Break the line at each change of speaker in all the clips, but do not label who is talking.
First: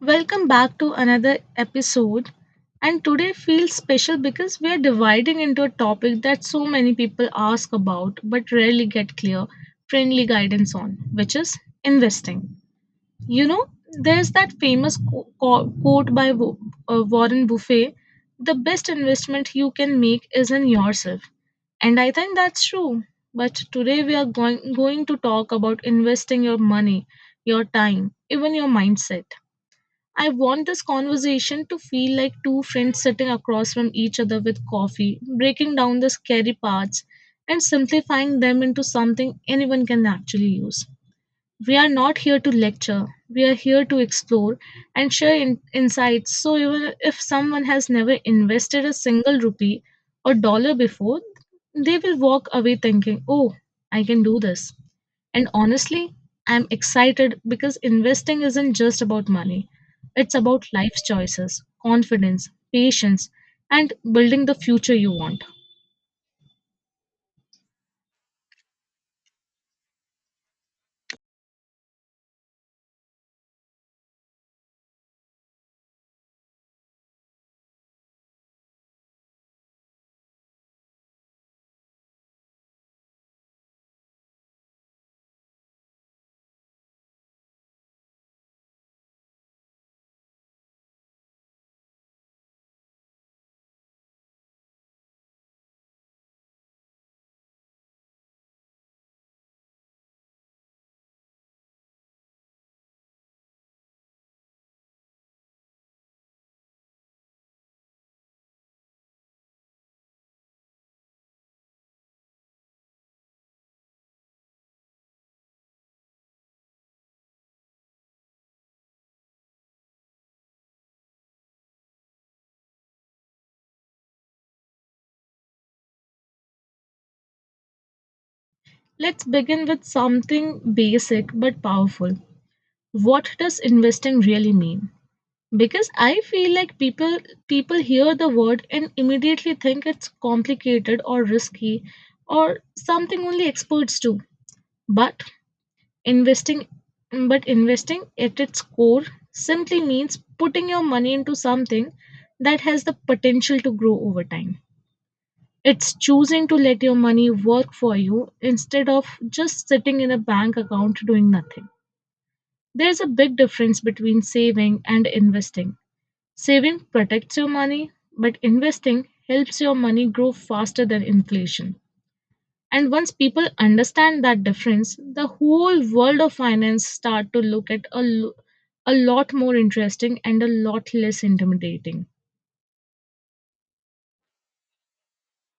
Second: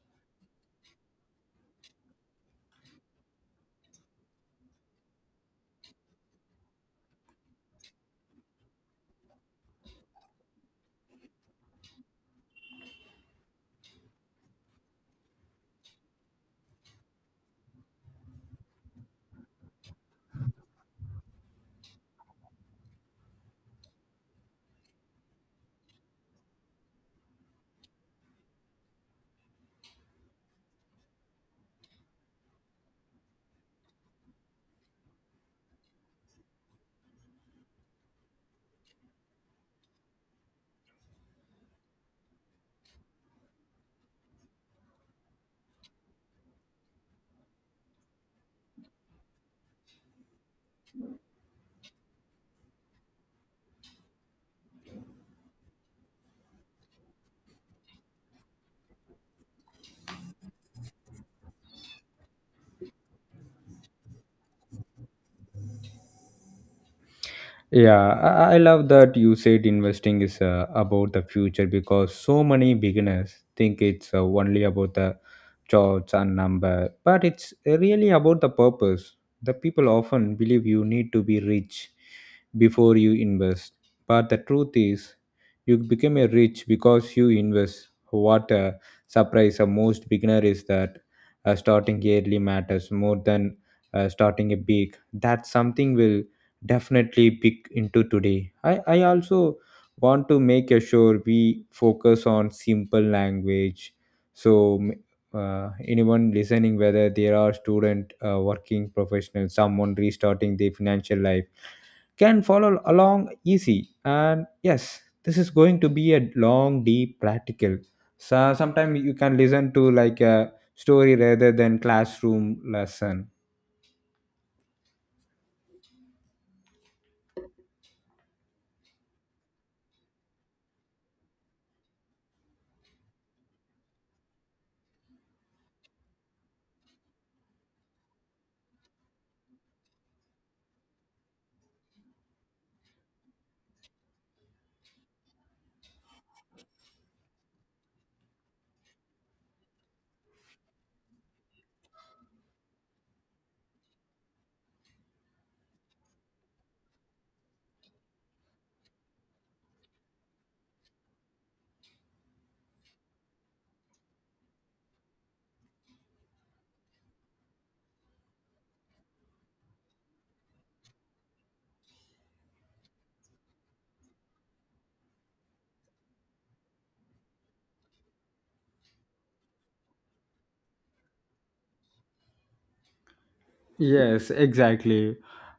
Welcome back to another episode. And today feels special because we are dividing into a topic that so many people ask about but rarely get clear, friendly guidance on, which is investing. You know, there's that famous quote by Warren Buffet, the best investment you can make is in yourself. And I think that's true. But today we are going to talk about investing your money, your time, even your mindset. I want this conversation to feel like two friends sitting across from each other with coffee, breaking down the scary parts and simplifying them into something anyone can actually use. We are not here to lecture, we are here to explore and share insights. So, even if someone has never invested a single rupee or dollar before, they will walk away thinking, oh, I can do this. And honestly, I'm excited because investing isn't just about money, it's about life's choices, confidence, patience, and building the future you want.
Yeah, I love that you said investing is about the future because so many beginners think it's only about the charts and number, but it's really about the purpose. The people often believe you need to be rich before you invest, but the truth is, you become a rich because you invest. What a surprise! A most beginner is that starting early matters more than starting a big. That's something will definitely big into today. I also want to make sure we focus on simple language. So m- Anyone listening, whether there are student, working professional, someone restarting their financial life, can follow along easy. And yes, this is going to be a long, deep practical. So sometimes you can listen to like a story rather than classroom lesson.
Let's begin with something basic but powerful. What does investing really mean? Because I feel like people hear the word and immediately think it's complicated or risky or something only experts do. But Investing, but investing at its core simply means putting your money into something that has the potential to grow over time. It's choosing to let your money work for you instead of just sitting in a bank account doing nothing. There's a big difference between saving and investing. Saving protects your money, but investing helps your money grow faster than inflation. And once people understand that difference, the whole world of finance start to look a lot more interesting and a lot less intimidating.
Yes, exactly.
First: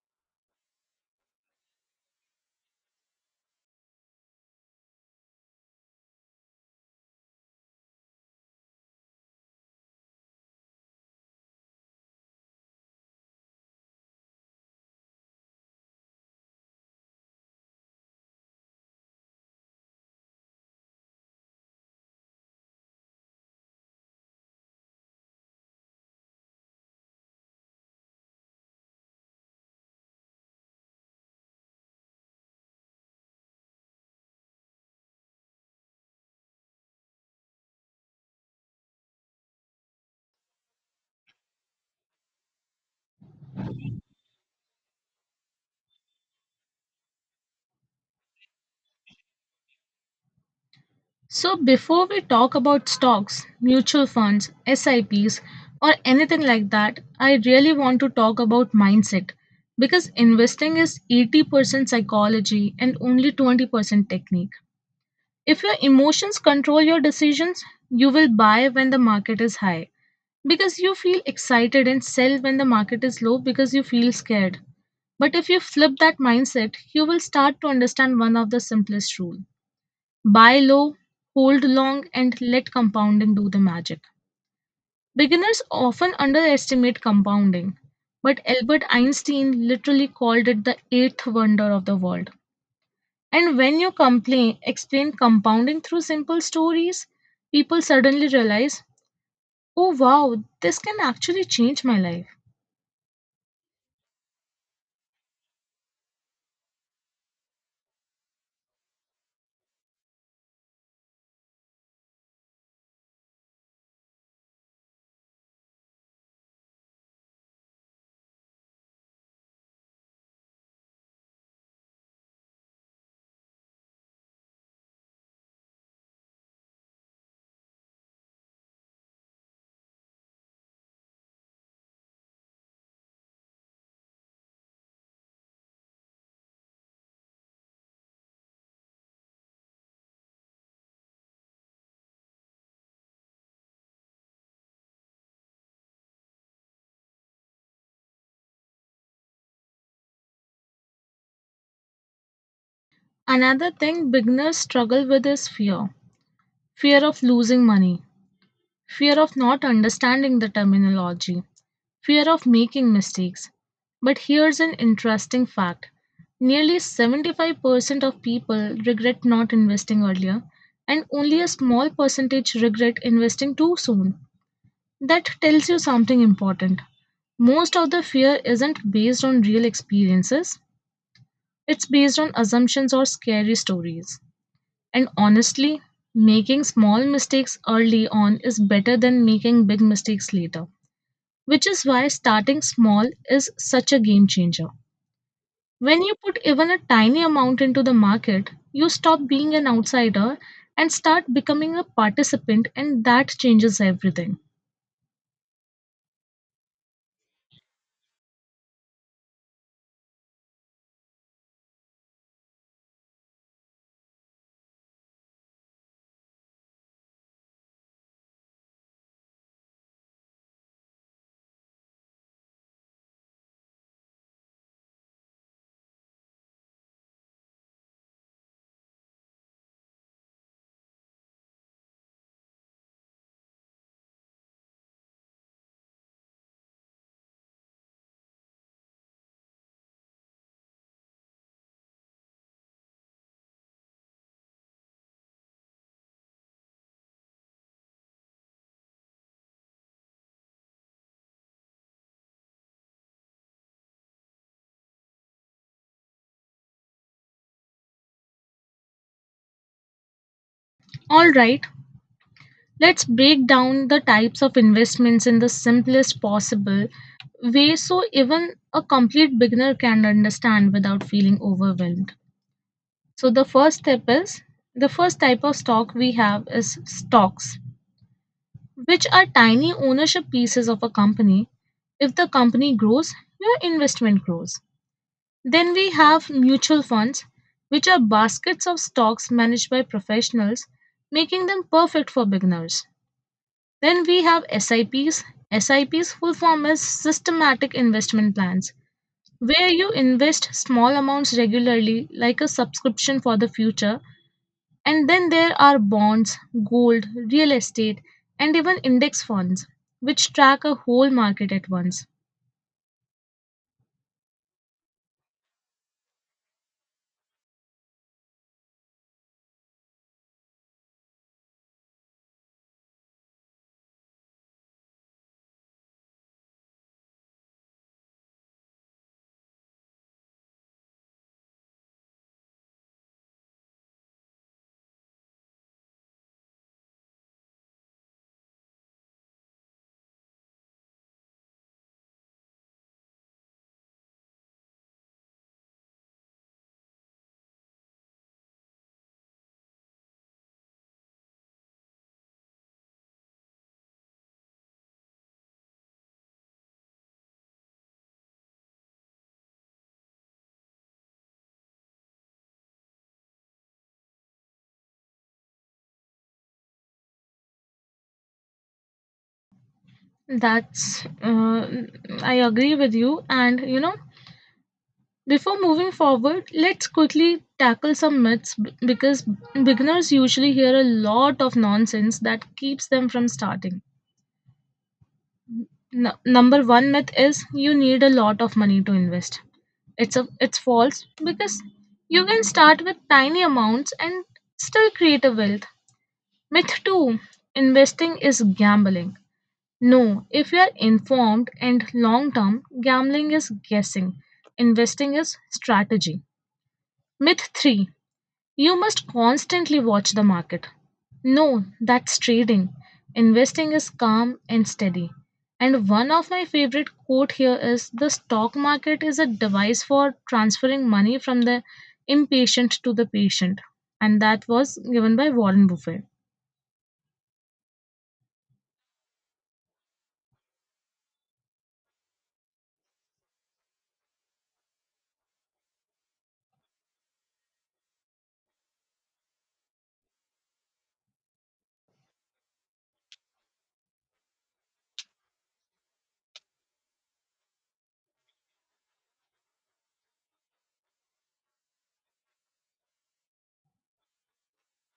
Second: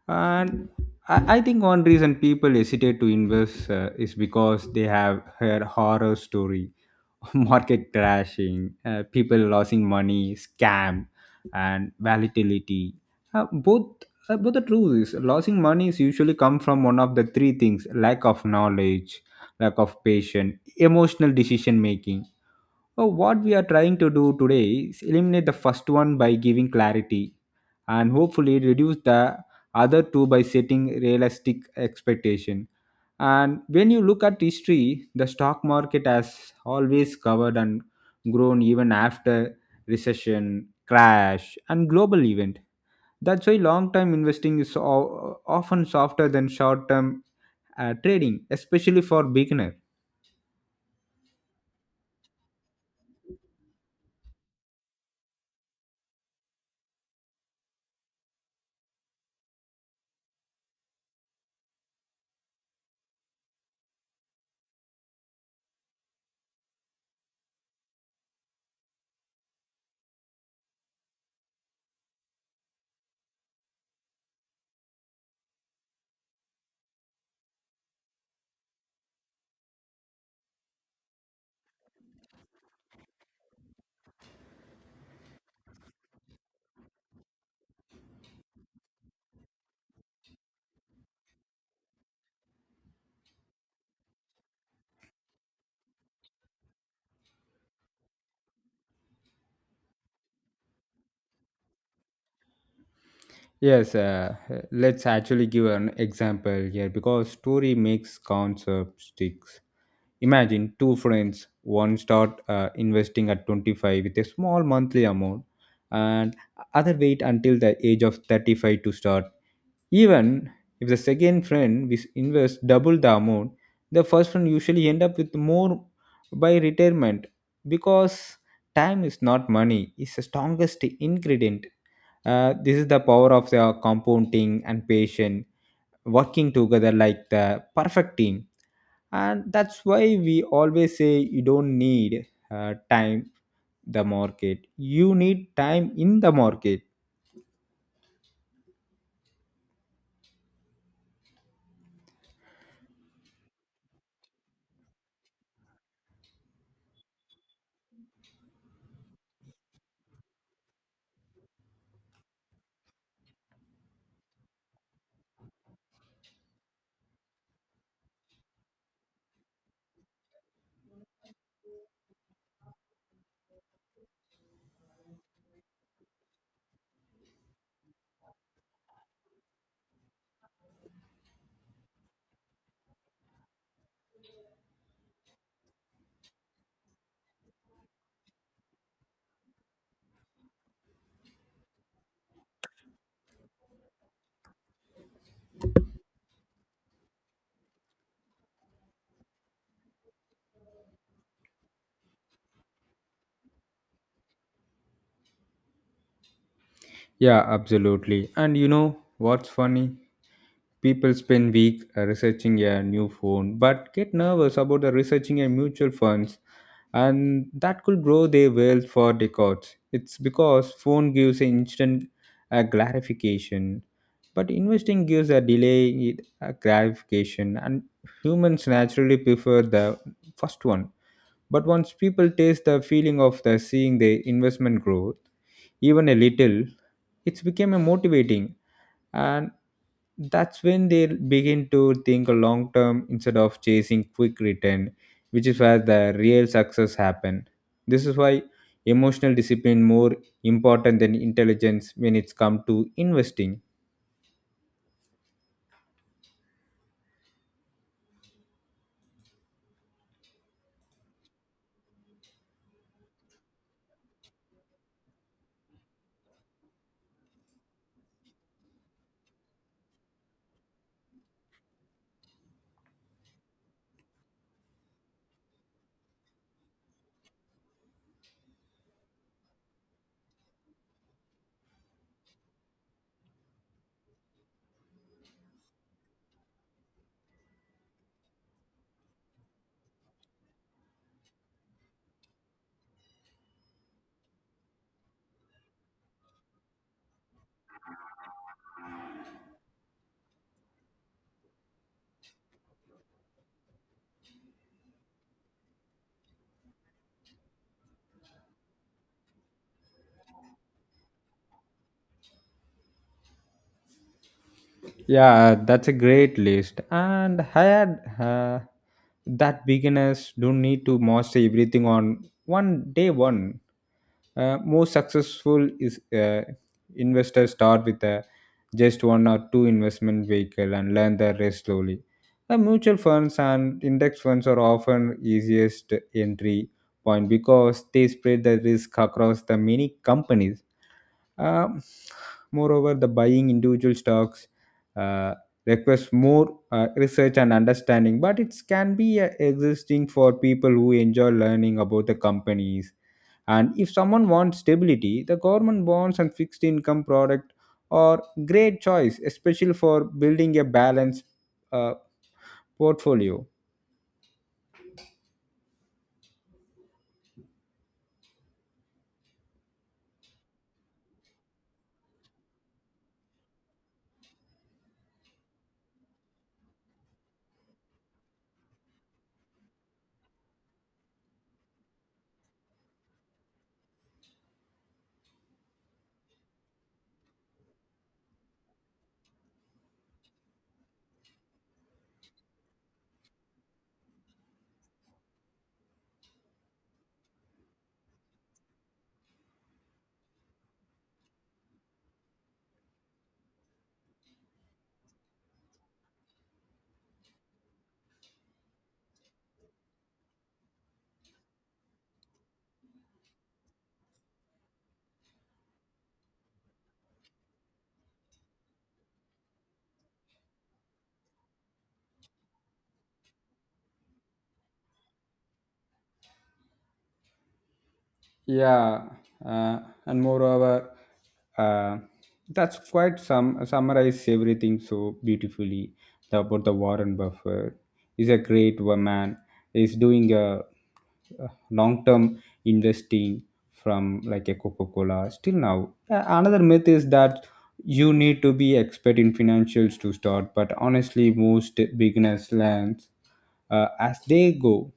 And I think one reason people hesitate to invest is because they have heard horror story, market crashing, people losing money, scam, and volatility. Both But the truth is, losing money is usually come from one of the three things: lack of knowledge, lack of patience, emotional decision making. So what we are trying to do today is eliminate the first one by giving clarity and hopefully reduce the other two by setting realistic expectation. And when you look at history, the stock market has always covered and grown even after recession crash and global event. That's why long term investing is often softer than short term trading, especially for beginner.
So before we talk about stocks, mutual funds, SIPs, or anything like that, I really want to talk about mindset because investing is 80% psychology and only 20% technique. If your emotions control your decisions, you will buy when the market is high because you feel excited and sell when the market is low because you feel scared. But if you flip that mindset, you will start to understand one of the simplest rule. Buy low, hold long, and let compounding do the magic. Beginners often underestimate compounding, but Albert Einstein literally called it the eighth wonder of the world. And when you explain compounding through simple stories, people suddenly realize, oh wow, this can actually change my life.
Yes, let's actually give an example here because story makes concept sticks. Imagine two friends, one start investing at 25 with a small monthly amount, and other wait until the age of 35 to start. Even if the second friend is invests double the amount, the first friend usually end up with more by retirement because time is not money, it's the strongest ingredient. This is the power of the compounding and patient working together like the perfect team. And that's why we always say you don't need time the market, you need time in the market.
Another thing beginners struggle with is fear, fear of losing money, fear of not understanding the terminology, fear of making mistakes. But here's an interesting fact: nearly 75% of people regret not investing earlier, and only a small percentage regret investing too soon. That tells you something important. Most of the fear isn't based on real experiences, it's based on assumptions or scary stories. And honestly, making small mistakes early on is better than making big mistakes later, which is why starting small is such a game changer. When you put even a tiny amount into the market, you stop being an outsider and start becoming a participant, and that changes everything.
Yeah, absolutely. And you know what's funny? People spend weeks researching a new phone but get nervous about the researching a mutual funds and that could grow their wealth for decades. It's because phone gives an instant gratification, but investing gives a delayed gratification, and humans naturally prefer the first one. But once people taste the feeling of the seeing their investment grow even a little, it's became a motivating, and that's when they begin to think long term instead of chasing quick return, which is where the real success happen. This is why emotional discipline more important than intelligence when it's come to investing.
All right, let's break down the types of investments in the simplest possible way so even a complete beginner can understand without feeling overwhelmed. So the first type of stock we have is stocks, which are tiny ownership pieces of a company. If the company grows, your investment grows. Then we have mutual funds, which are baskets of stocks managed by professionals, making them perfect for beginners. Then we have SIPs. SIPs full form is systematic investment plans, where you invest small amounts regularly like a subscription for the future. And then there are bonds, gold, real estate, and even index funds, which track a whole market at once.
Yeah, that's a great list. And I had that beginners don't need to master everything on one day one. Most successful is investors start with just one or two investment vehicle and learn the rest slowly. The mutual funds and index funds are often easiest entry point because they spread the risk across the many companies. um, Moreover, the buying individual stocks uh, requires more research and understanding, but it can be existing for people who enjoy learning about the companies. And if someone wants stability, the government bonds and fixed income product are great choice, especially for building a balanced uh, portfolio.
That's, uh, I agree with you. And you know, before moving forward, let's quickly tackle some myths because beginners usually hear a lot of nonsense that keeps them from starting. Number one myth is you need a lot of money to invest. It's false because you can start with tiny amounts and still create a wealth. Myth two: investing is gambling. No, if you are informed and long term, gambling is guessing. Investing is strategy. Myth 3: you must constantly watch the market. No, that's trading. Investing is calm and steady. And one of my favorite quote here is, the stock market is a device for transferring money from the impatient to the patient. And that was given by Warren Buffett.
Yeah, uh, and moreover, uh, that's quite some summarize everything so beautifully about the Warren Buffett. He's a man. He's doing a long-term investing from like a Coca-Cola still now. Another myth is that you need to be expert in financials to start, but honestly, most beginners learn as they go,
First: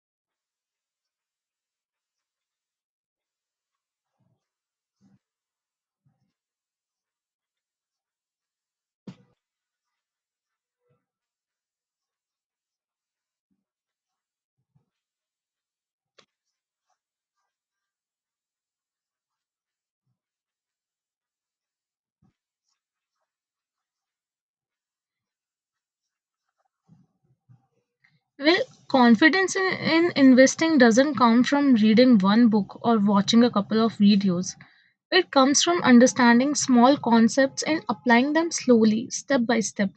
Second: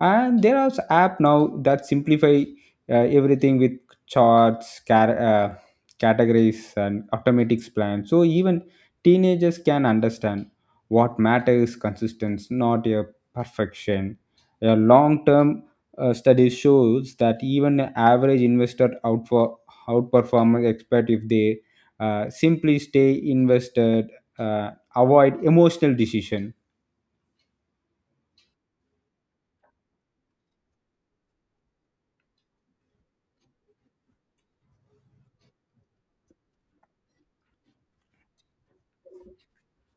and there are app now that simplify everything with charts, categories and automatics plans, so even teenagers can understand. What matters consistency not a perfection. A long term study shows that even an average investor outperformers expert if they simply stay invested, uh, avoid emotional decision.
Well, confidence in investing doesn't come from reading one book or watching a couple of videos. It comes from understanding small concepts and applying them slowly, step by step.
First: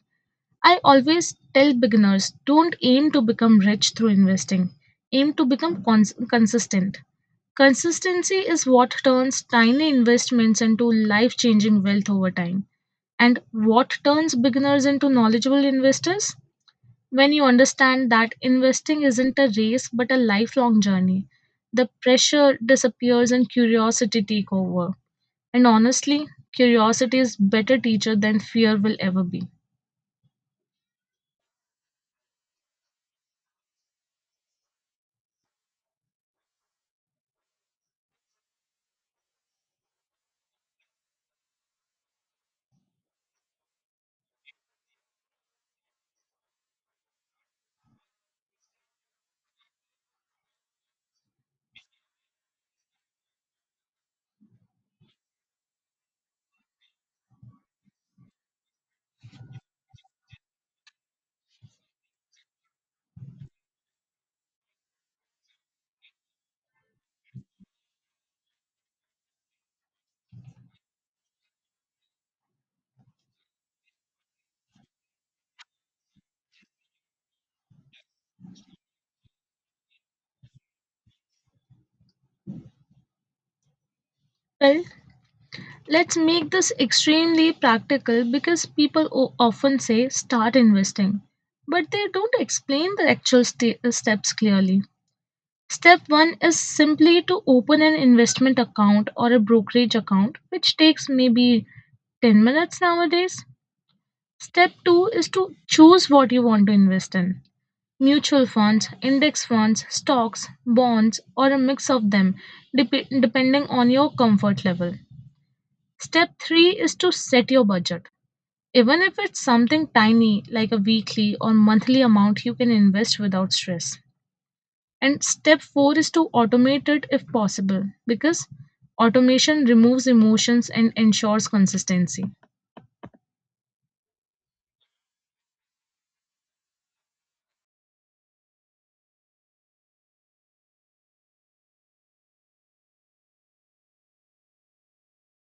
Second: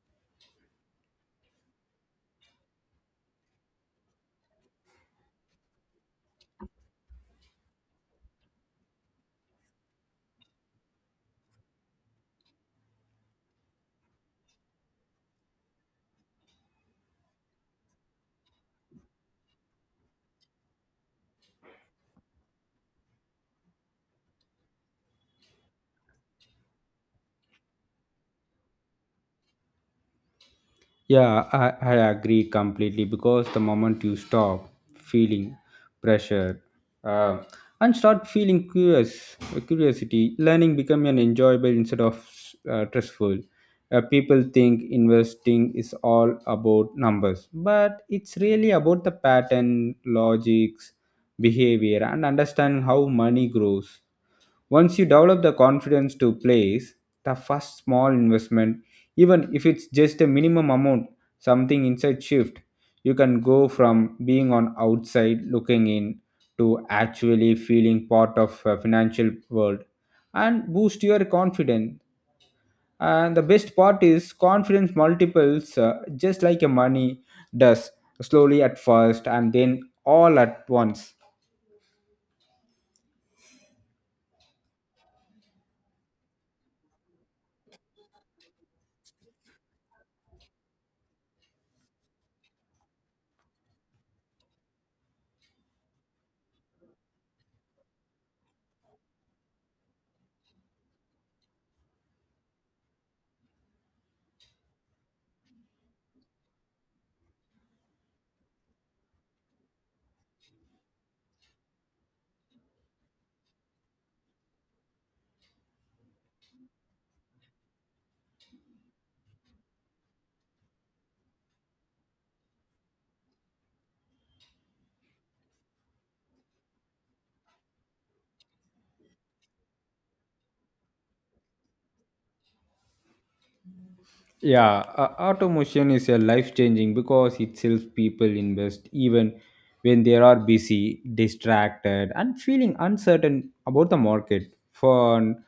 I always tell beginners, don't aim to become rich through investing, aim to become consistent. Consistency is what turns tiny investments into life changing wealth over time. And what turns beginners into knowledgeable investors? When you understand that investing isn't a race but a lifelong journey, the pressure disappears and curiosity takes over. And honestly, curiosity is better teacher than fear will ever be.
Yeah, I agree completely because the moment you stop feeling pressure uh, and start feeling curiosity, learning become an enjoyable instead of stressful. People think investing is all about numbers, but it's really about the pattern, logics, behavior, and understanding how money grows. Once you develop the confidence to place the first small investment, even if it's just a minimum amount, something inside shift, you can go from being on outside looking in to actually feeling part of a financial world and boost your confidence. And the best part is confidence multiples just like a money does, slowly at first and then all at once.
Well, let's make this extremely practical because people often say start investing, but they don't explain the actual steps clearly. Step one is simply to open an investment account or a brokerage account, which takes maybe 10 minutes nowadays. Step 2 is to choose what you want to invest in, mutual funds, index funds, stocks, bonds, or a mix of them, depending on your comfort level. Step three is to set your budget. Even if it's something tiny like a weekly or monthly amount you can invest without stress. And step four is to automate it if possible because automation removes emotions and ensures consistency.
Yeah, automation is a life changing because it helps people invest even when they are busy, distracted, and feeling uncertain about the market. For an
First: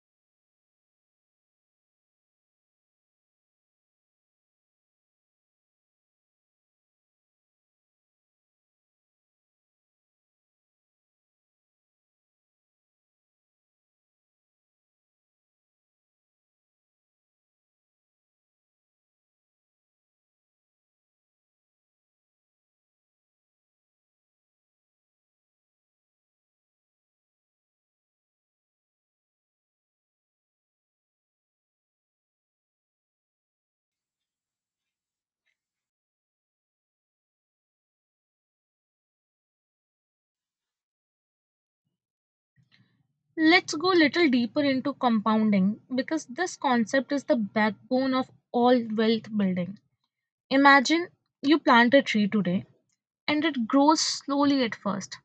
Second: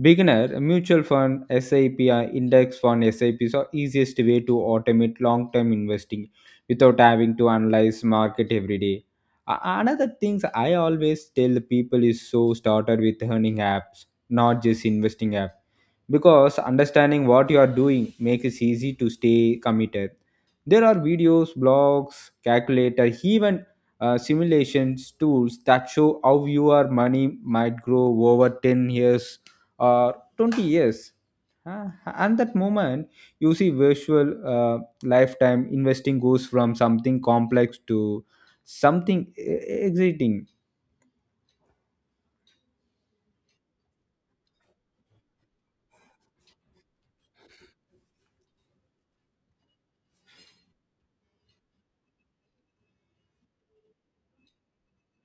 beginner, a mutual fund, SIP, or index fund, SIPs are easiest way to automate long term investing without having to analyze market every day. Another things I always tell the people is so started with earning apps, not just investing app, because understanding what you are doing makes it easy to stay committed. There are videos, blogs, calculator, even simulations tools that show how your money might grow over 10 years or 20 years. And that moment, you see virtual lifetime investing goes from something complex to something exciting.
Let's go a little deeper into compounding because this concept is the backbone of all wealth building. Imagine you plant a tree today and it grows slowly at first.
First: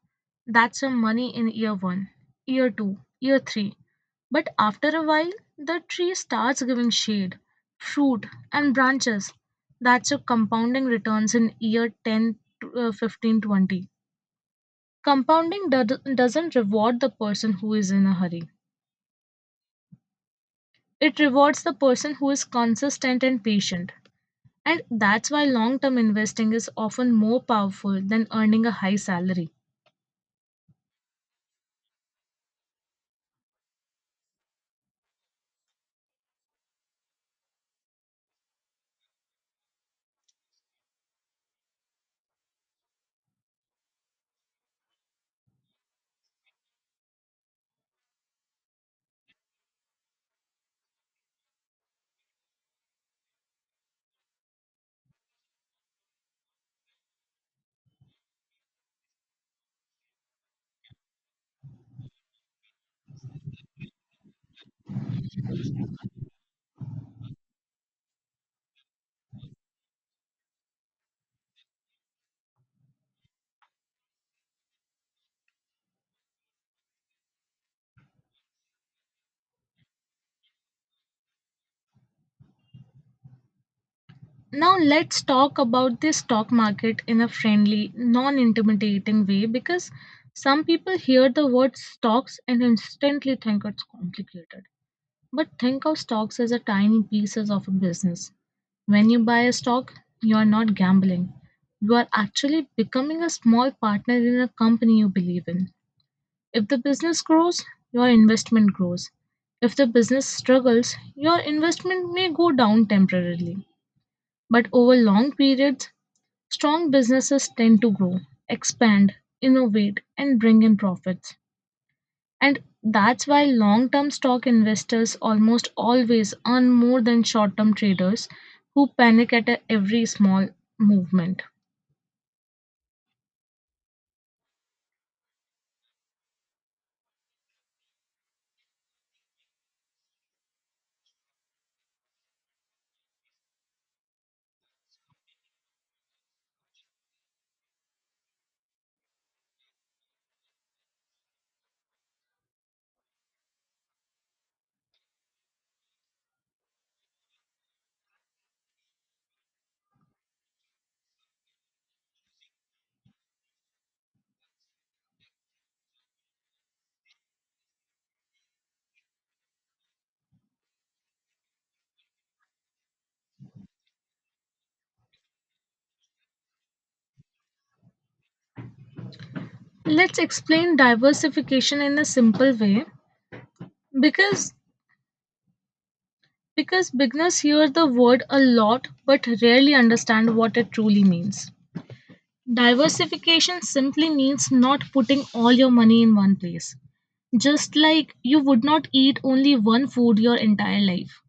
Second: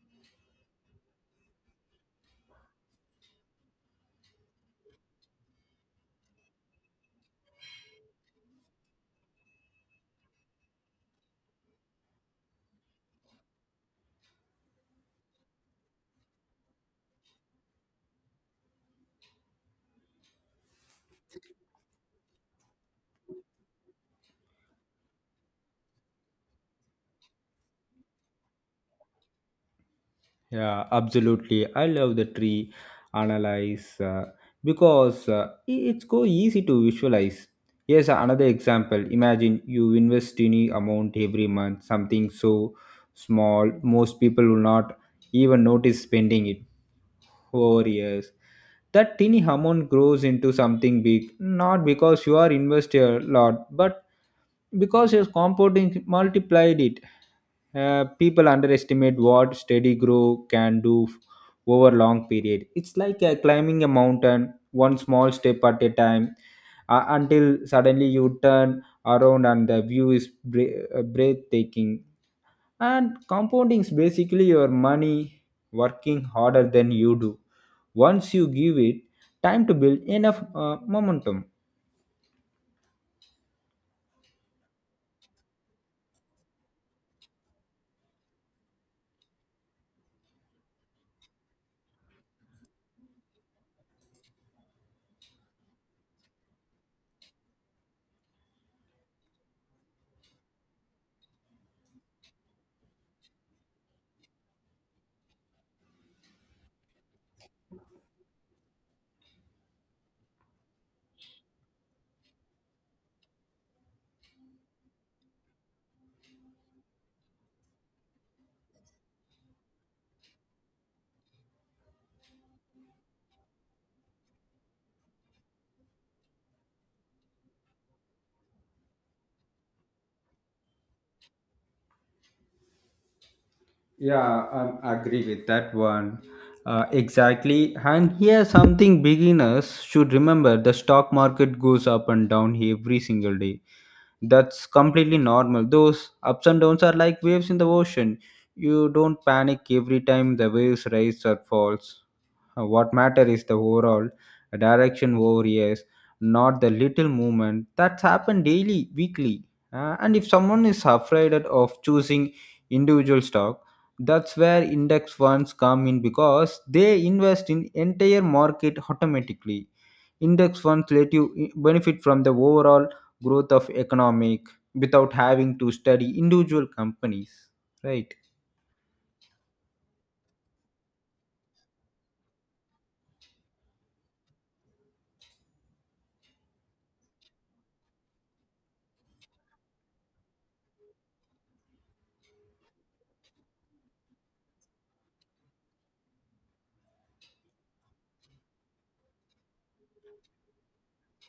That's your money in year one, year two, year three. But after a while, the tree starts giving shade, fruit, and branches. That's your compounding returns in year 10, 15, 20. Compounding doesn't reward the person who is in a hurry, it rewards the person who is consistent and patient. And that's why long term investing is often more powerful than earning a high salary.
Yeah, absolutely. I love the tree analyze because uh, it's go easy to visualize. Here's another example. Imagine you invest any amount every month, something so small, most people will not even notice spending it over years. That tiny amount grows into something big, not because you are invested a lot, but because your compounding multiplied it. People underestimate what steady growth can do over long period. It's like climbing a mountain one small step at a time until suddenly you turn around and the view is breathtaking. And compounding is basically your money working harder than you do once you give it time to build enough momentum.
Now let's talk about the stock market in a friendly, non-intimidating way because some people hear the word stocks and instantly think it's complicated. But think of stocks as a tiny pieces of a business. When you buy a stock, you are not gambling. You are actually becoming a small partner in a company you believe in. If the business grows, your investment grows. If the business struggles, your investment may go down temporarily. But over long periods, strong businesses tend to grow, expand, innovate, and bring in profits. And that's why long term stock investors almost always earn more than short term traders who panic at every small movement.
Yeah, I agree with that one. Exactly. And here, something beginners should remember the stock market goes up and down every single day. That's completely normal. Those ups and downs are like waves in the ocean. You don't panic every time the waves rise or falls. What matter is the overall direction over years, not the little movement that's happened daily, weekly. And if someone is afraid of choosing individual stock, that's where index funds come in because they invest in entire market automatically. Index funds let you benefit from the overall growth of economic without having to study individual companies, right?
Let's explain diversification in a simple way because beginners hear the word a lot but rarely understand what it truly means. Diversification simply means not putting all your money in one place. Just like you would not eat only one food your entire life.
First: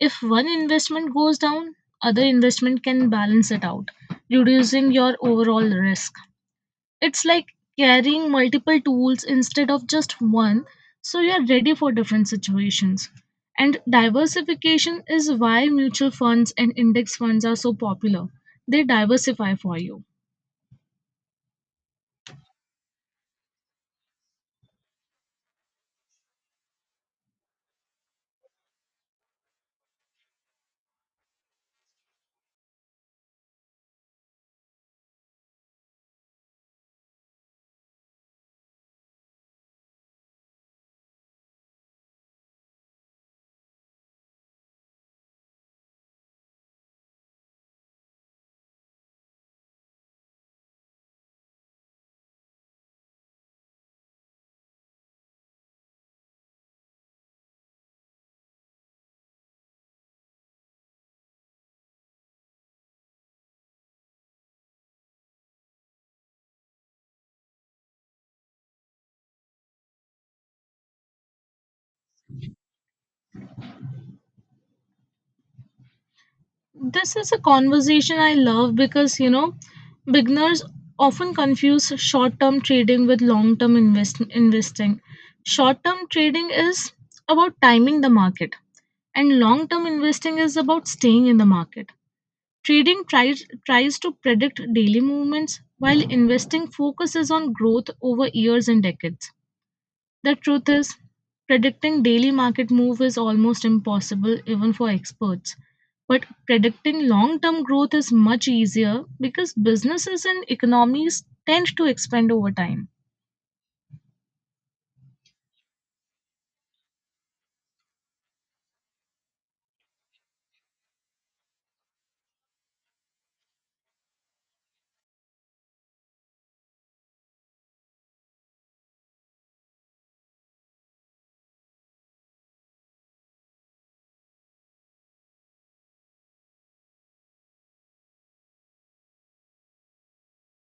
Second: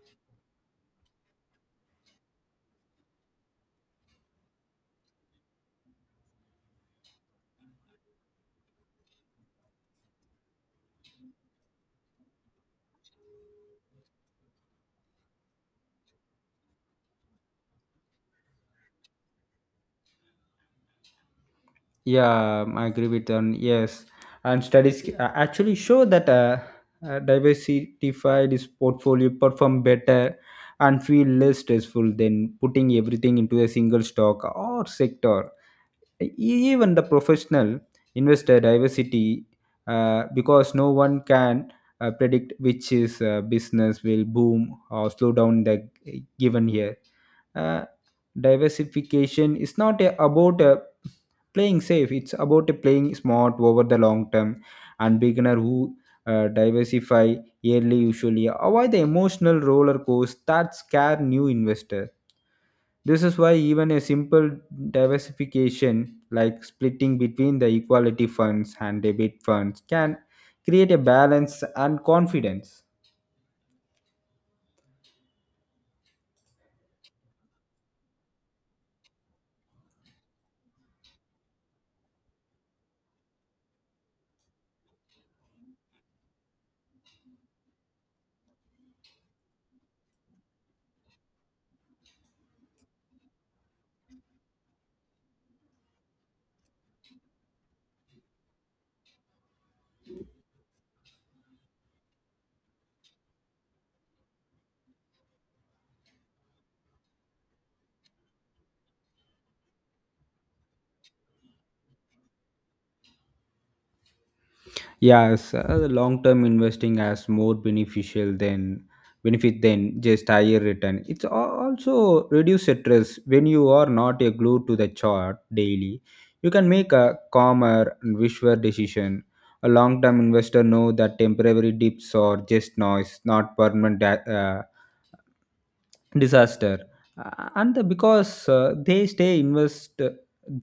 If one investment goes down, other investment can balance it out, reducing your overall risk. It's like carrying multiple tools instead of just one, so you're ready for different situations. And diversification is why mutual funds and index funds are so popular. They diversify for you.
Yeah, I agree with them. Yes, and studies actually show that diversified is portfolio perform better and feel less stressful than putting everything into a single stock or sector. Even the professional investor diversity because no one can predict which is business will boom or slow down the given year. uh, Diversification is not about a playing safe, it's about a playing smart over the long term. And beginner who diversify yearly usually avoid the emotional roller coaster that scare new investor. This is why even a simple diversification like splitting between the equality funds and debit funds can create a balance and confidence.
This is a conversation I love because, you know, beginners often confuse short term trading with long term investing. Short term trading is about timing the market, and long term investing is about staying in the market. Trading tries to predict daily movements, while investing focuses on growth over years and decades. The truth is, predicting daily market move is almost impossible even for experts. But predicting long term growth is much easier because businesses and economies tend to expand over time.
Yes, the long-term investing has more beneficial than benefit than just higher return. It's al- also reduce stress when you are not a glued to the chart daily. You can make a calmer and visual decision. A long-term investor know that temporary dips are just noise, not permanent. Disaster. And the- because they stay invest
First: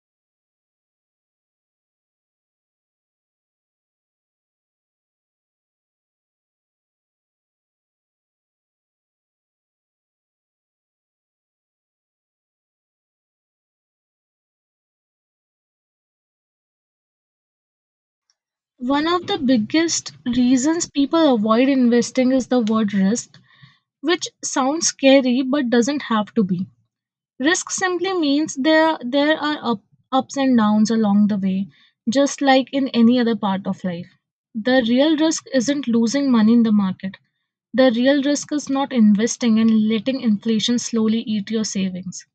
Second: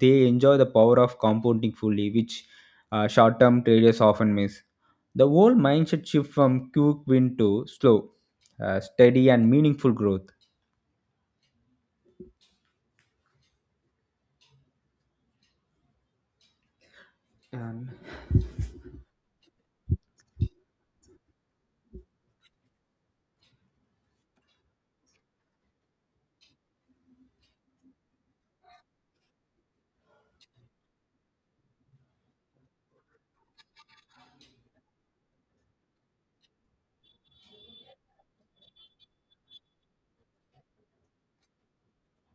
they enjoy the power of compounding fully, which short-term traders often miss. The whole mindset shift from quick win to slow steady and meaningful growth.
One of the biggest reasons people avoid investing is the word risk, which sounds scary but doesn't have to be. Risk simply means there are ups and downs along the way, just like in any other part of life. The real risk isn't losing money in the market. The real risk is not investing and letting inflation slowly eat your savings.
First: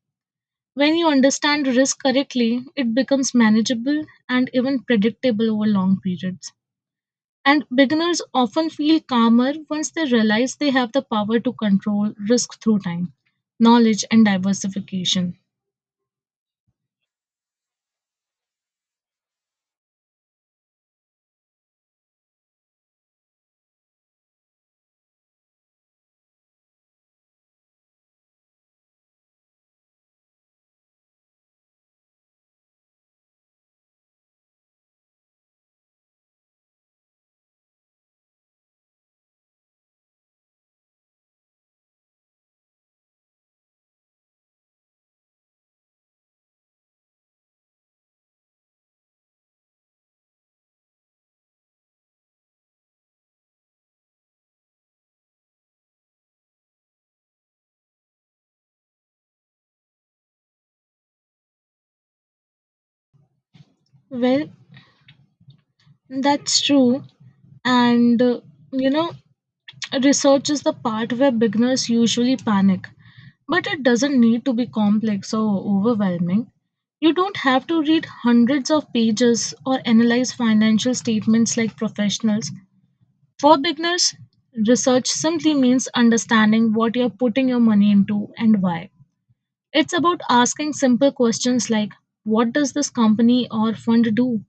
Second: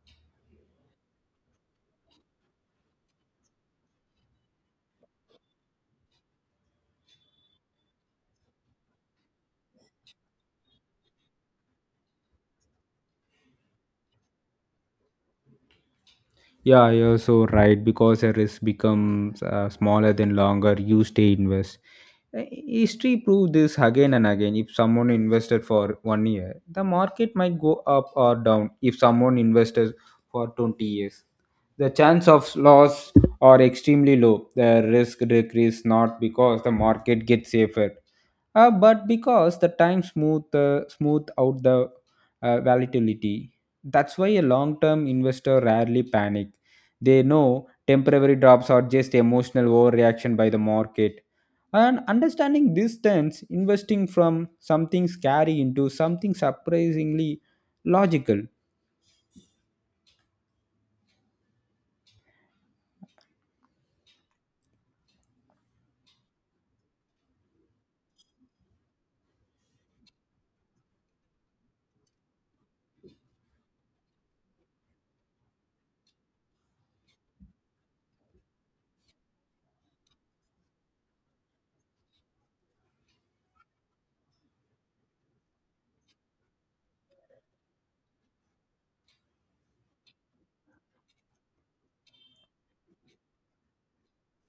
When you understand risk correctly, it becomes manageable and even predictable over long periods. And beginners often feel calmer once they realize they have the power to control risk through time, knowledge, and diversification.
Yeah, you're so right because a risk becomes smaller than longer you stay invest. History proved this again and again. If someone invested for one year, the market might go up or down. If someone invested for 20 years, the chance of loss are extremely low. The risk decrease not because the market gets safer, but because the time smooth out the volatility. That's why a long term investor rarely panic. They know temporary drops are just emotional overreaction by the market, and understanding this turns investing from something scary into something surprisingly logical.
Well, that's true. And you know, research is the part where beginners usually panic. But it doesn't need to be complex or overwhelming. You don't have to read hundreds of pages or analyze financial statements like professionals. For beginners, research simply means understanding what you're putting your money into and why. It's about asking simple questions like what does this company or fund do?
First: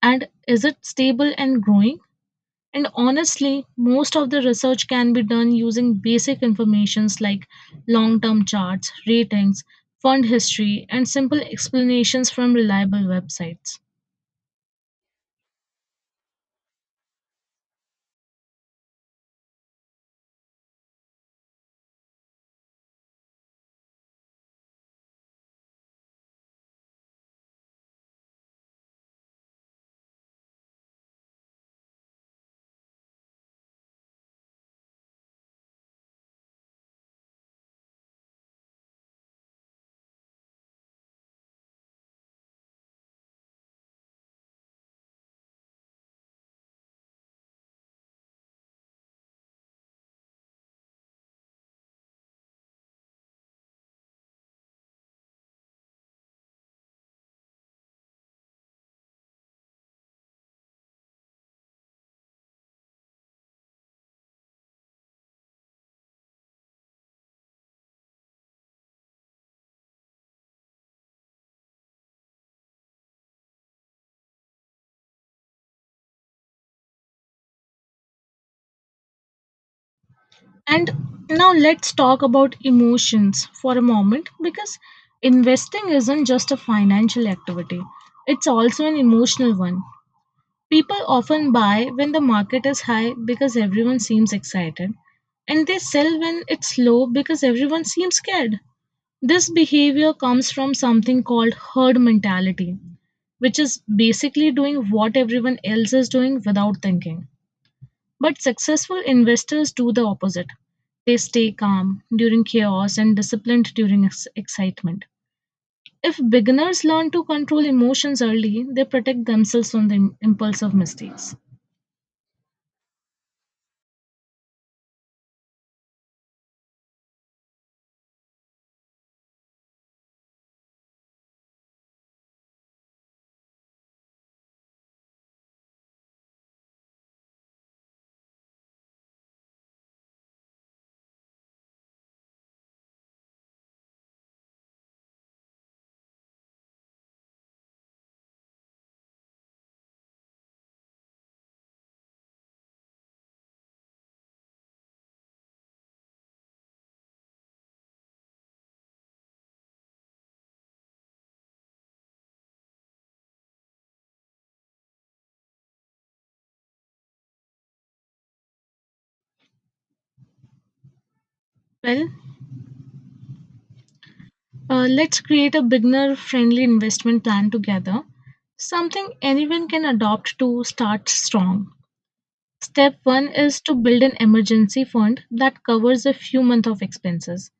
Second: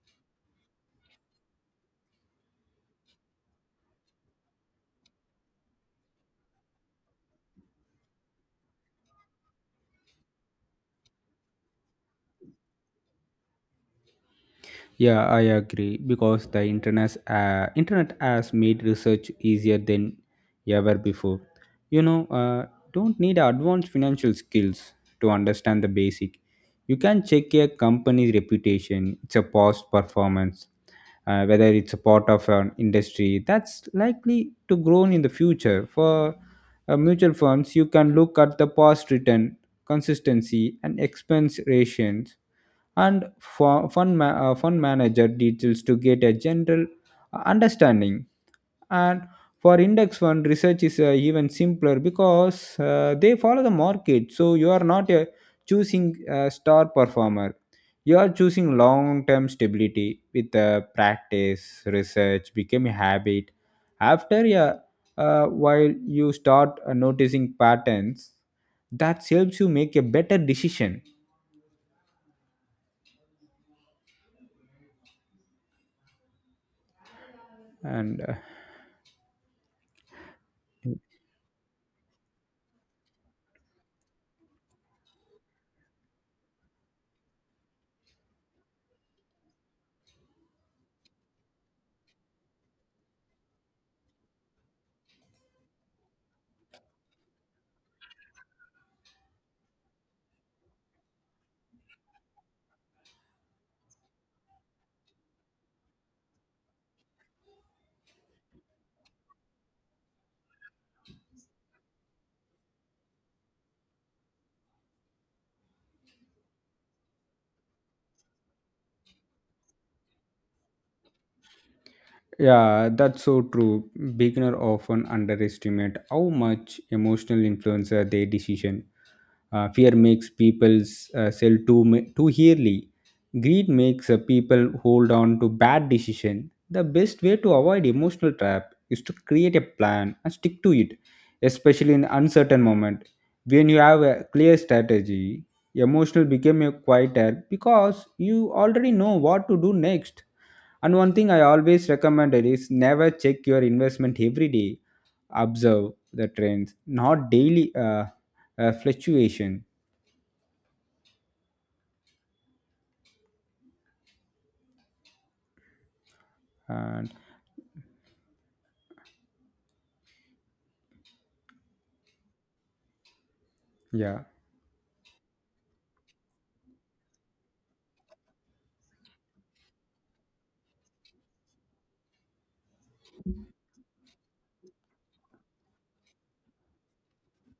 And is it stable and growing? And honestly, most of the research can be done using basic informations like long term charts, ratings, fund history, and simple explanations from reliable websites.
Yeah, I agree because the internet has made research easier than ever before. You know, don't need advanced financial skills to understand the basic. You can check a company's reputation, its a past performance, whether it's a part of an industry that's likely to grow in the future. For mutual funds, you can look at the past return, consistency, and expense ratios and fund manager details to get a general understanding. And for index fund, research is even simpler because they follow the market. So you are not a choosing a star performer. You are choosing long-term stability with practice, research, become a habit. After a while, you start noticing patterns that helps you make a better decision and
And now let's talk about emotions for a moment because investing isn't just a financial activity, it's also an emotional one. People often buy when the market is high because everyone seems excited, and they sell when it's low because everyone seems scared. This behavior comes from something called herd mentality, which is basically doing what everyone else is doing without thinking. But successful investors do the opposite. They stay calm during chaos and disciplined during excitement. If beginners learn to control emotions early, they protect themselves from the impulse of mistakes.
Yeah, that's so true. Beginner often underestimate how much emotional influence their decision. Fear makes people sell too early. Greed makes people hold on to bad decision. The best way to avoid emotional trap is to create a plan and stick to it, especially in uncertain moment. When you have a clear strategy, emotional become a quieter because you already know what to do next. And one thing I always recommended is never check your investment every day. Observe the trends, not daily fluctuation. And
Well,
yeah.
let's create a beginner friendly investment plan together, something anyone can adopt to start strong. Step one is to build an emergency fund that covers a few months of expenses,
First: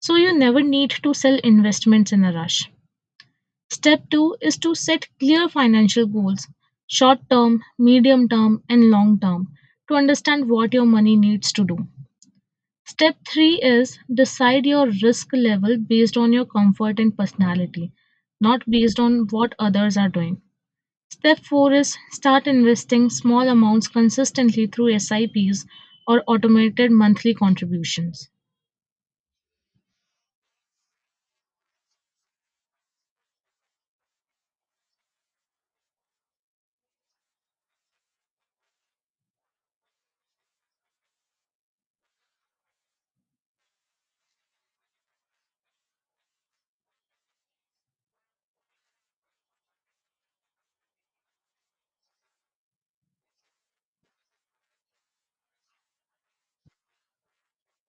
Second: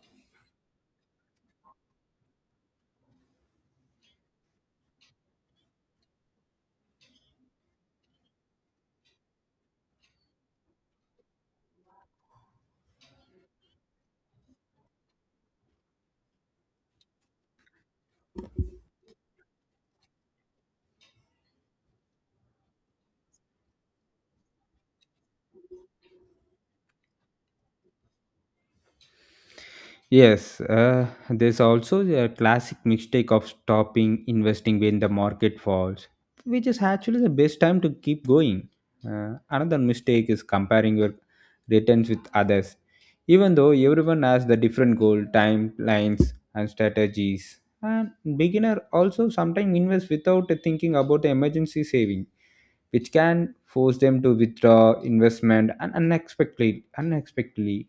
so you never need to sell investments in a rush. Step two is to set clear financial goals, short term, medium term, and long term, to understand what your money needs to do. Step three is decide your risk level based on your comfort and personality, not based on what others are doing. Step 4 is start investing small amounts consistently through SIPs or automated monthly contributions.
Yes, there's also a classic mistake of stopping investing when the market falls, which is actually the best time to keep going. Another mistake is comparing your returns with others, even though everyone has the different goal, timelines, and strategies. And beginner also sometimes invest without thinking about the emergency saving, which can force them to withdraw investment and unexpectedly. Unexpectedly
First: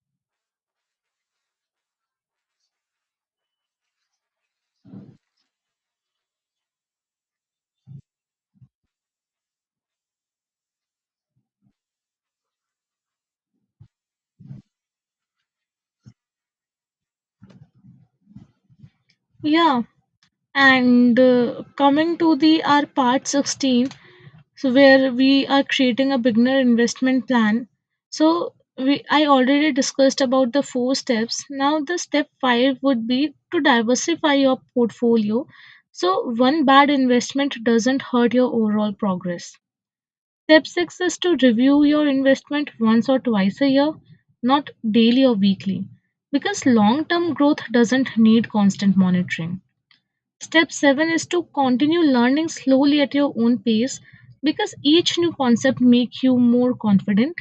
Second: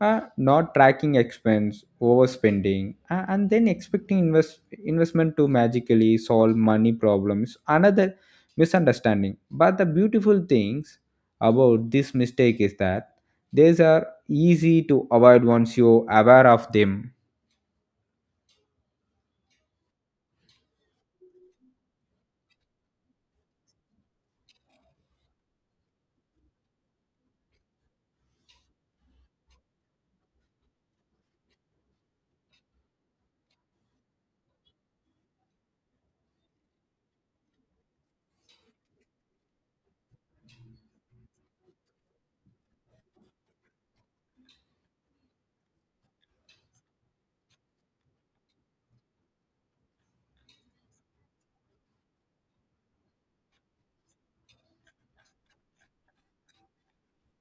not tracking expense, overspending, and then expecting investment to magically solve money problems. Another misunderstanding. But the beautiful things about this mistake is that these are easy to avoid once you're aware of them.
Yeah, and coming to the our part 16, so where we are creating a beginner investment plan. So we I already discussed about the four steps. Now the step 5 would be to diversify your portfolio so one bad investment doesn't hurt your overall progress. Step six is to review your investment once or twice a year, not daily or weekly, because long term growth doesn't need constant monitoring. Step 7 is to continue learning slowly at your own pace because each new concept make you more confident.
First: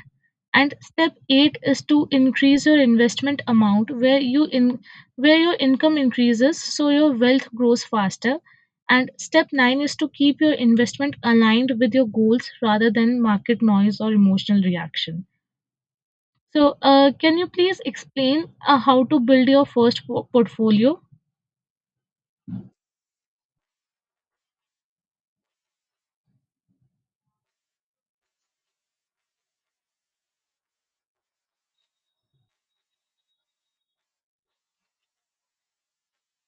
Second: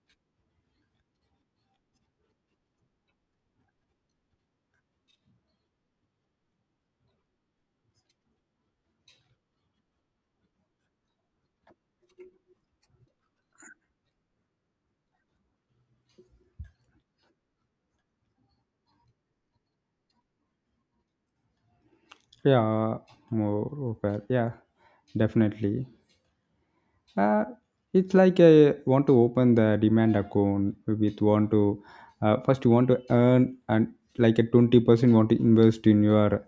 And step 8 is to increase your investment amount where your income increases so your wealth grows faster. And step 9 is to keep your investment aligned with your goals rather than market noise or emotional reaction. So, can you please explain how to build your first portfolio?
Yeah, more aware. Yeah, definitely. Uh, it's like I want to open the demand account with want to first you want to earn and like a 20% want to invest in your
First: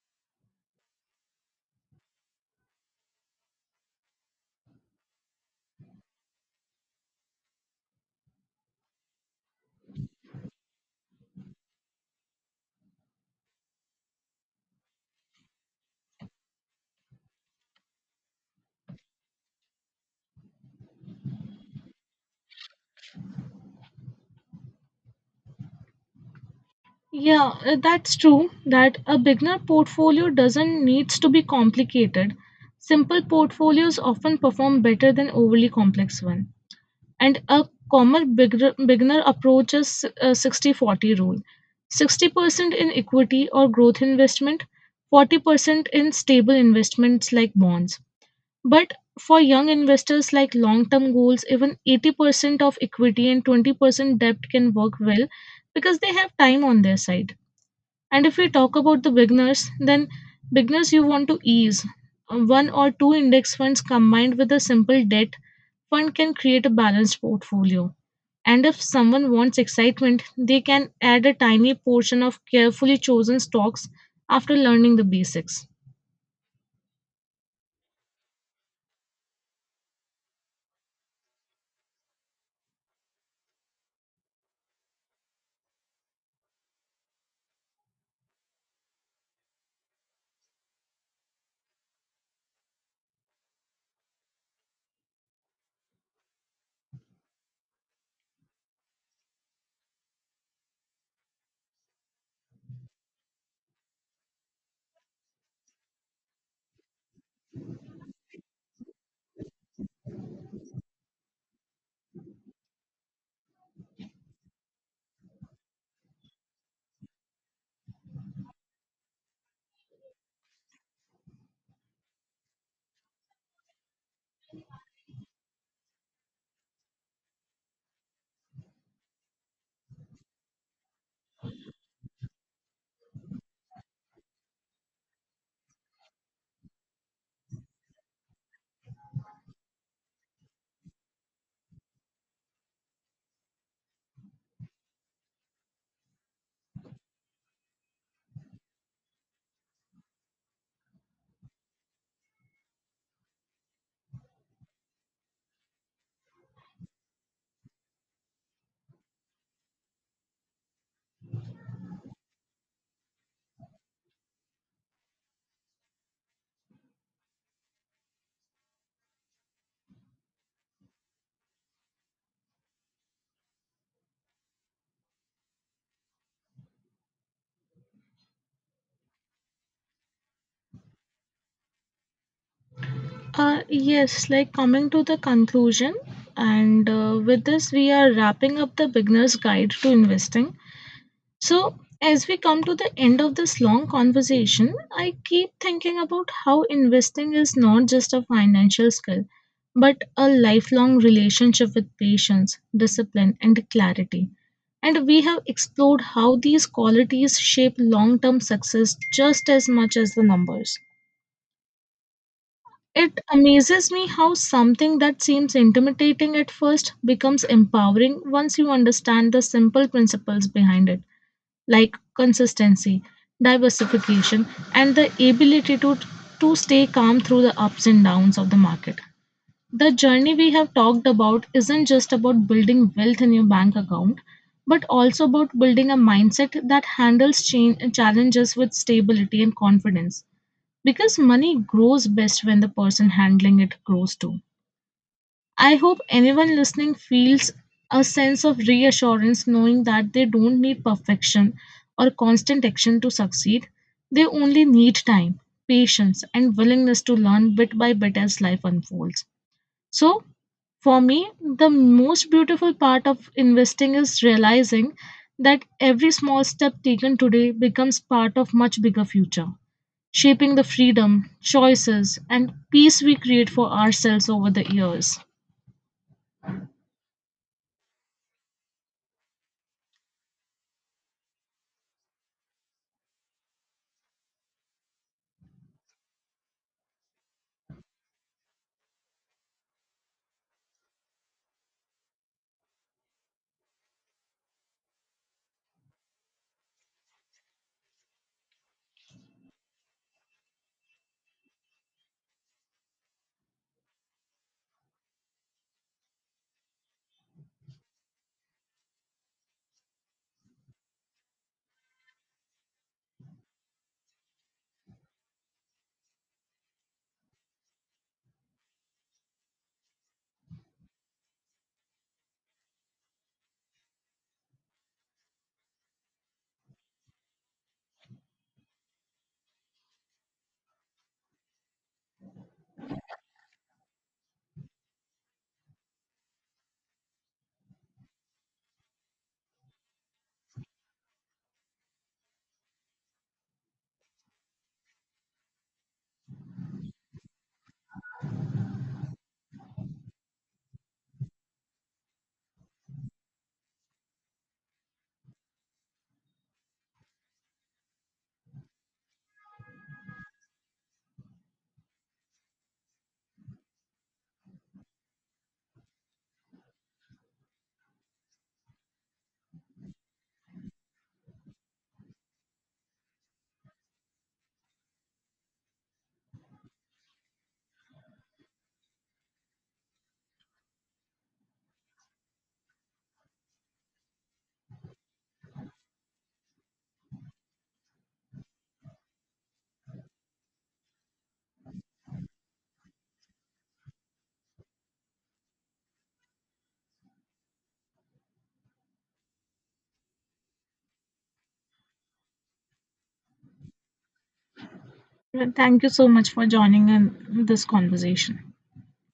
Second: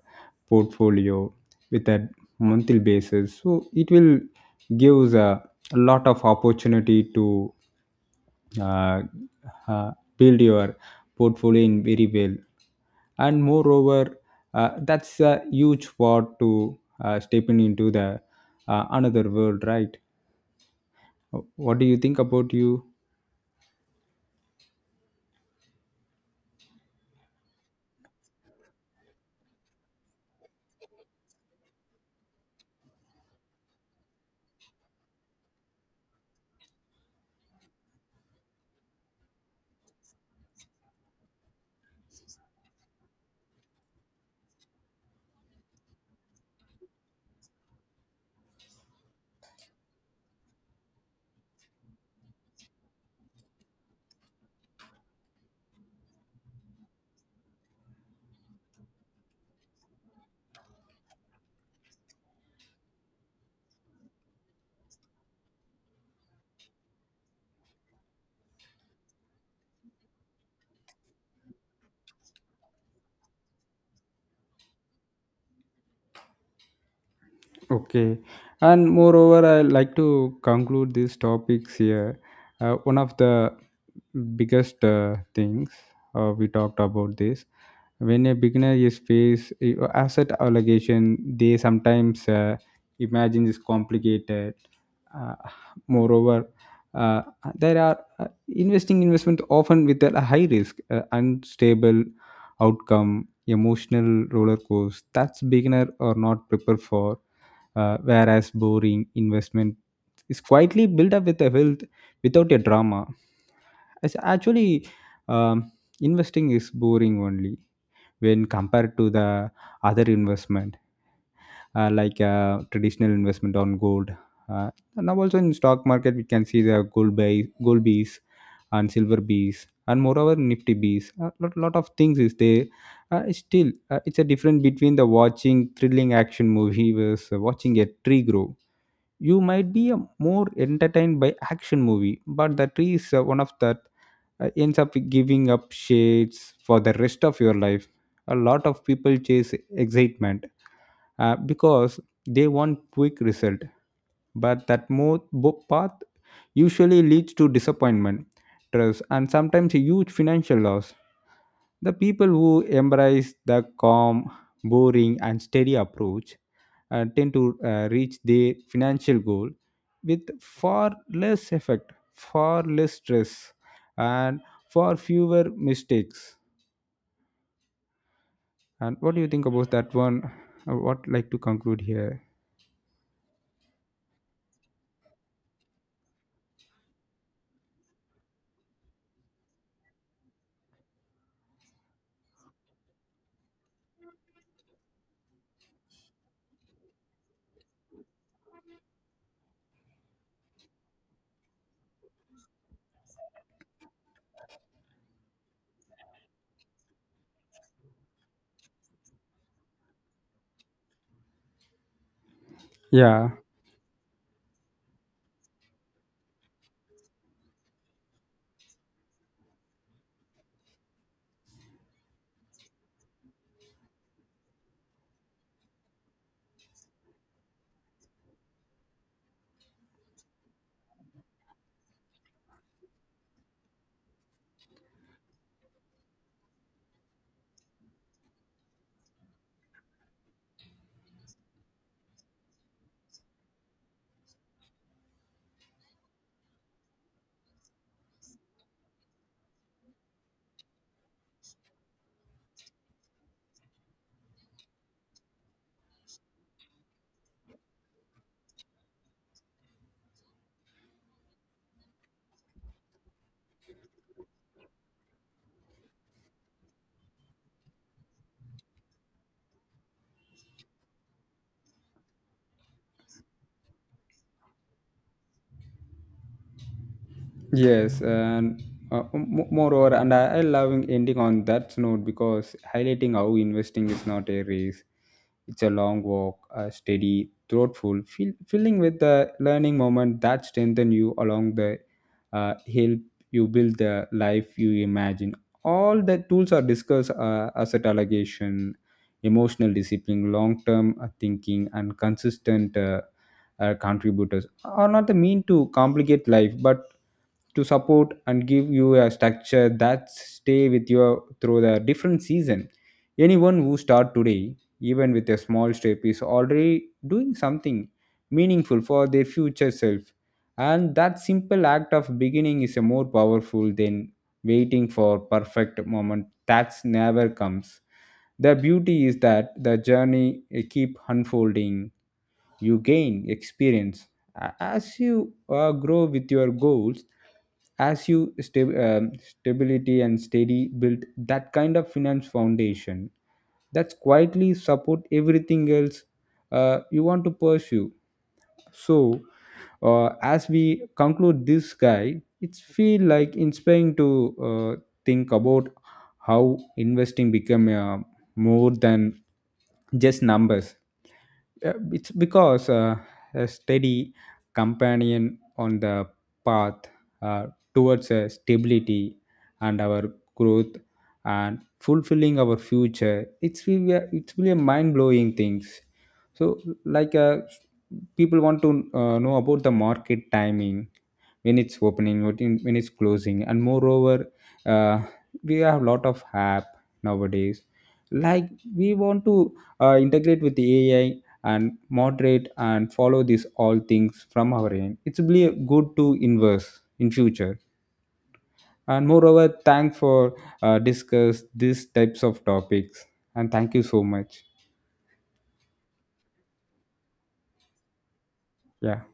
portfolio with a monthly basis. So it will gives a lot of opportunity to uh, uh, build your portfolio in very well. And moreover, that's a huge part to stepping into the another world, right? What do you think about you?
Yeah, that's true that a beginner portfolio doesn't needs to be complicated. Simple portfolios often perform better than overly complex one. And a common beginner approach is a 60-40 rule. 60% in equity or growth investment, 40% in stable investments like bonds. But for young investors like long-term goals, even 80% of equity and 20% debt can work well because they have time on their side. And if we talk about the beginners, then beginners you want to ease. One or two index funds combined with a simple debt fund can create a balanced portfolio. And if someone wants excitement, they can add a tiny portion of carefully chosen stocks after learning the basics.
Okay. And moreover, I like to conclude these topics here. One of the biggest things we talked about this when a beginner is face asset allocation, they sometimes imagine is complicated. Uh, moreover, uh, there are investing investment often with a high risk, unstable outcome, emotional roller coaster. That's beginner or not prepared for whereas boring investment is quietly built up with a wealth without a drama. It's actually, um, investing is boring only when compared to the other investment, like traditional investment on gold. Now also in stock market, we can see the gold buy, gold bees and silver bees, and moreover nifty bees. A lot of things is there. It's still, it's a difference between the watching thrilling action movie versus watching a tree grow. You might be a more entertained by action movie, but the tree is one of that ends up giving up shades for the rest of your life. A lot of people chase excitement because they want quick result, but that path usually leads to disappointment, stress, and sometimes a huge financial loss. The people who embrace the calm, boring, and steady approach tend to reach their financial goal with far less effect, far less stress, and far fewer mistakes. And what do you think about that one? What like to conclude here?
Yes, like coming to the conclusion, and with this, we are wrapping up the beginner's guide to investing. So, as we come to the end of this long conversation, I keep thinking about how investing is not just a financial skill, but a lifelong relationship with patience, discipline, and clarity. And we have explored how these qualities shape long term success just as much as the numbers. It
Yeah.
amazes me how something that seems intimidating at first becomes empowering once you understand the simple principles behind it like consistency, diversification, and the ability to stay calm through the ups and downs of the market. The journey we have talked about isn't just about building wealth in your bank account, but also about building a mindset that handles change, challenges with stability and confidence. Because money grows best when the person handling it grows too. I hope anyone listening feels a sense of reassurance knowing that they don't need perfection or constant action to succeed. They only need time, patience, and willingness to learn bit by bit as life unfolds. So, for me, the most beautiful part of investing is realizing that every small step taken today becomes part of much bigger future, shaping the freedom, choices, and peace we create for ourselves over the years.
Yes, and moreover, and I love ending on that note because highlighting how investing is not a race; it's a long walk, steady, thoughtful, filling with the learning moment that strengthen you along the help you build the life you imagine. All the tools are discussed: asset allocation, emotional discipline, long-term thinking, and consistent contributors are not the mean to complicate life, but to support and give you a structure that stay with you through the different season. Anyone who start today, even with a small step, is already doing something meaningful for their future self, and that simple act of beginning is a more powerful than waiting for perfect moment that never comes. The beauty is that the journey, keep unfolding. You gain experience as you grow with your goals, as you stability and steady build that kind of finance foundation that's quietly support everything else you want to pursue. So as we conclude this guy, it's feel like inspiring to uh, think about how investing become more than just numbers. It's because a steady companion on the path uh, towards stability and our growth and fulfilling our future. It's really it's really a mind-blowing things. So like people want to know about the market timing, when it's opening, when it's closing, and moreover uh, we have a lot of app nowadays, like we want to integrate with the AI and moderate and follow these all things from our end. It's really good to inverse in future. And moreover, thanks for discuss these types of topics, and thank you so much.
Thank you so much for joining in this conversation.
Yeah.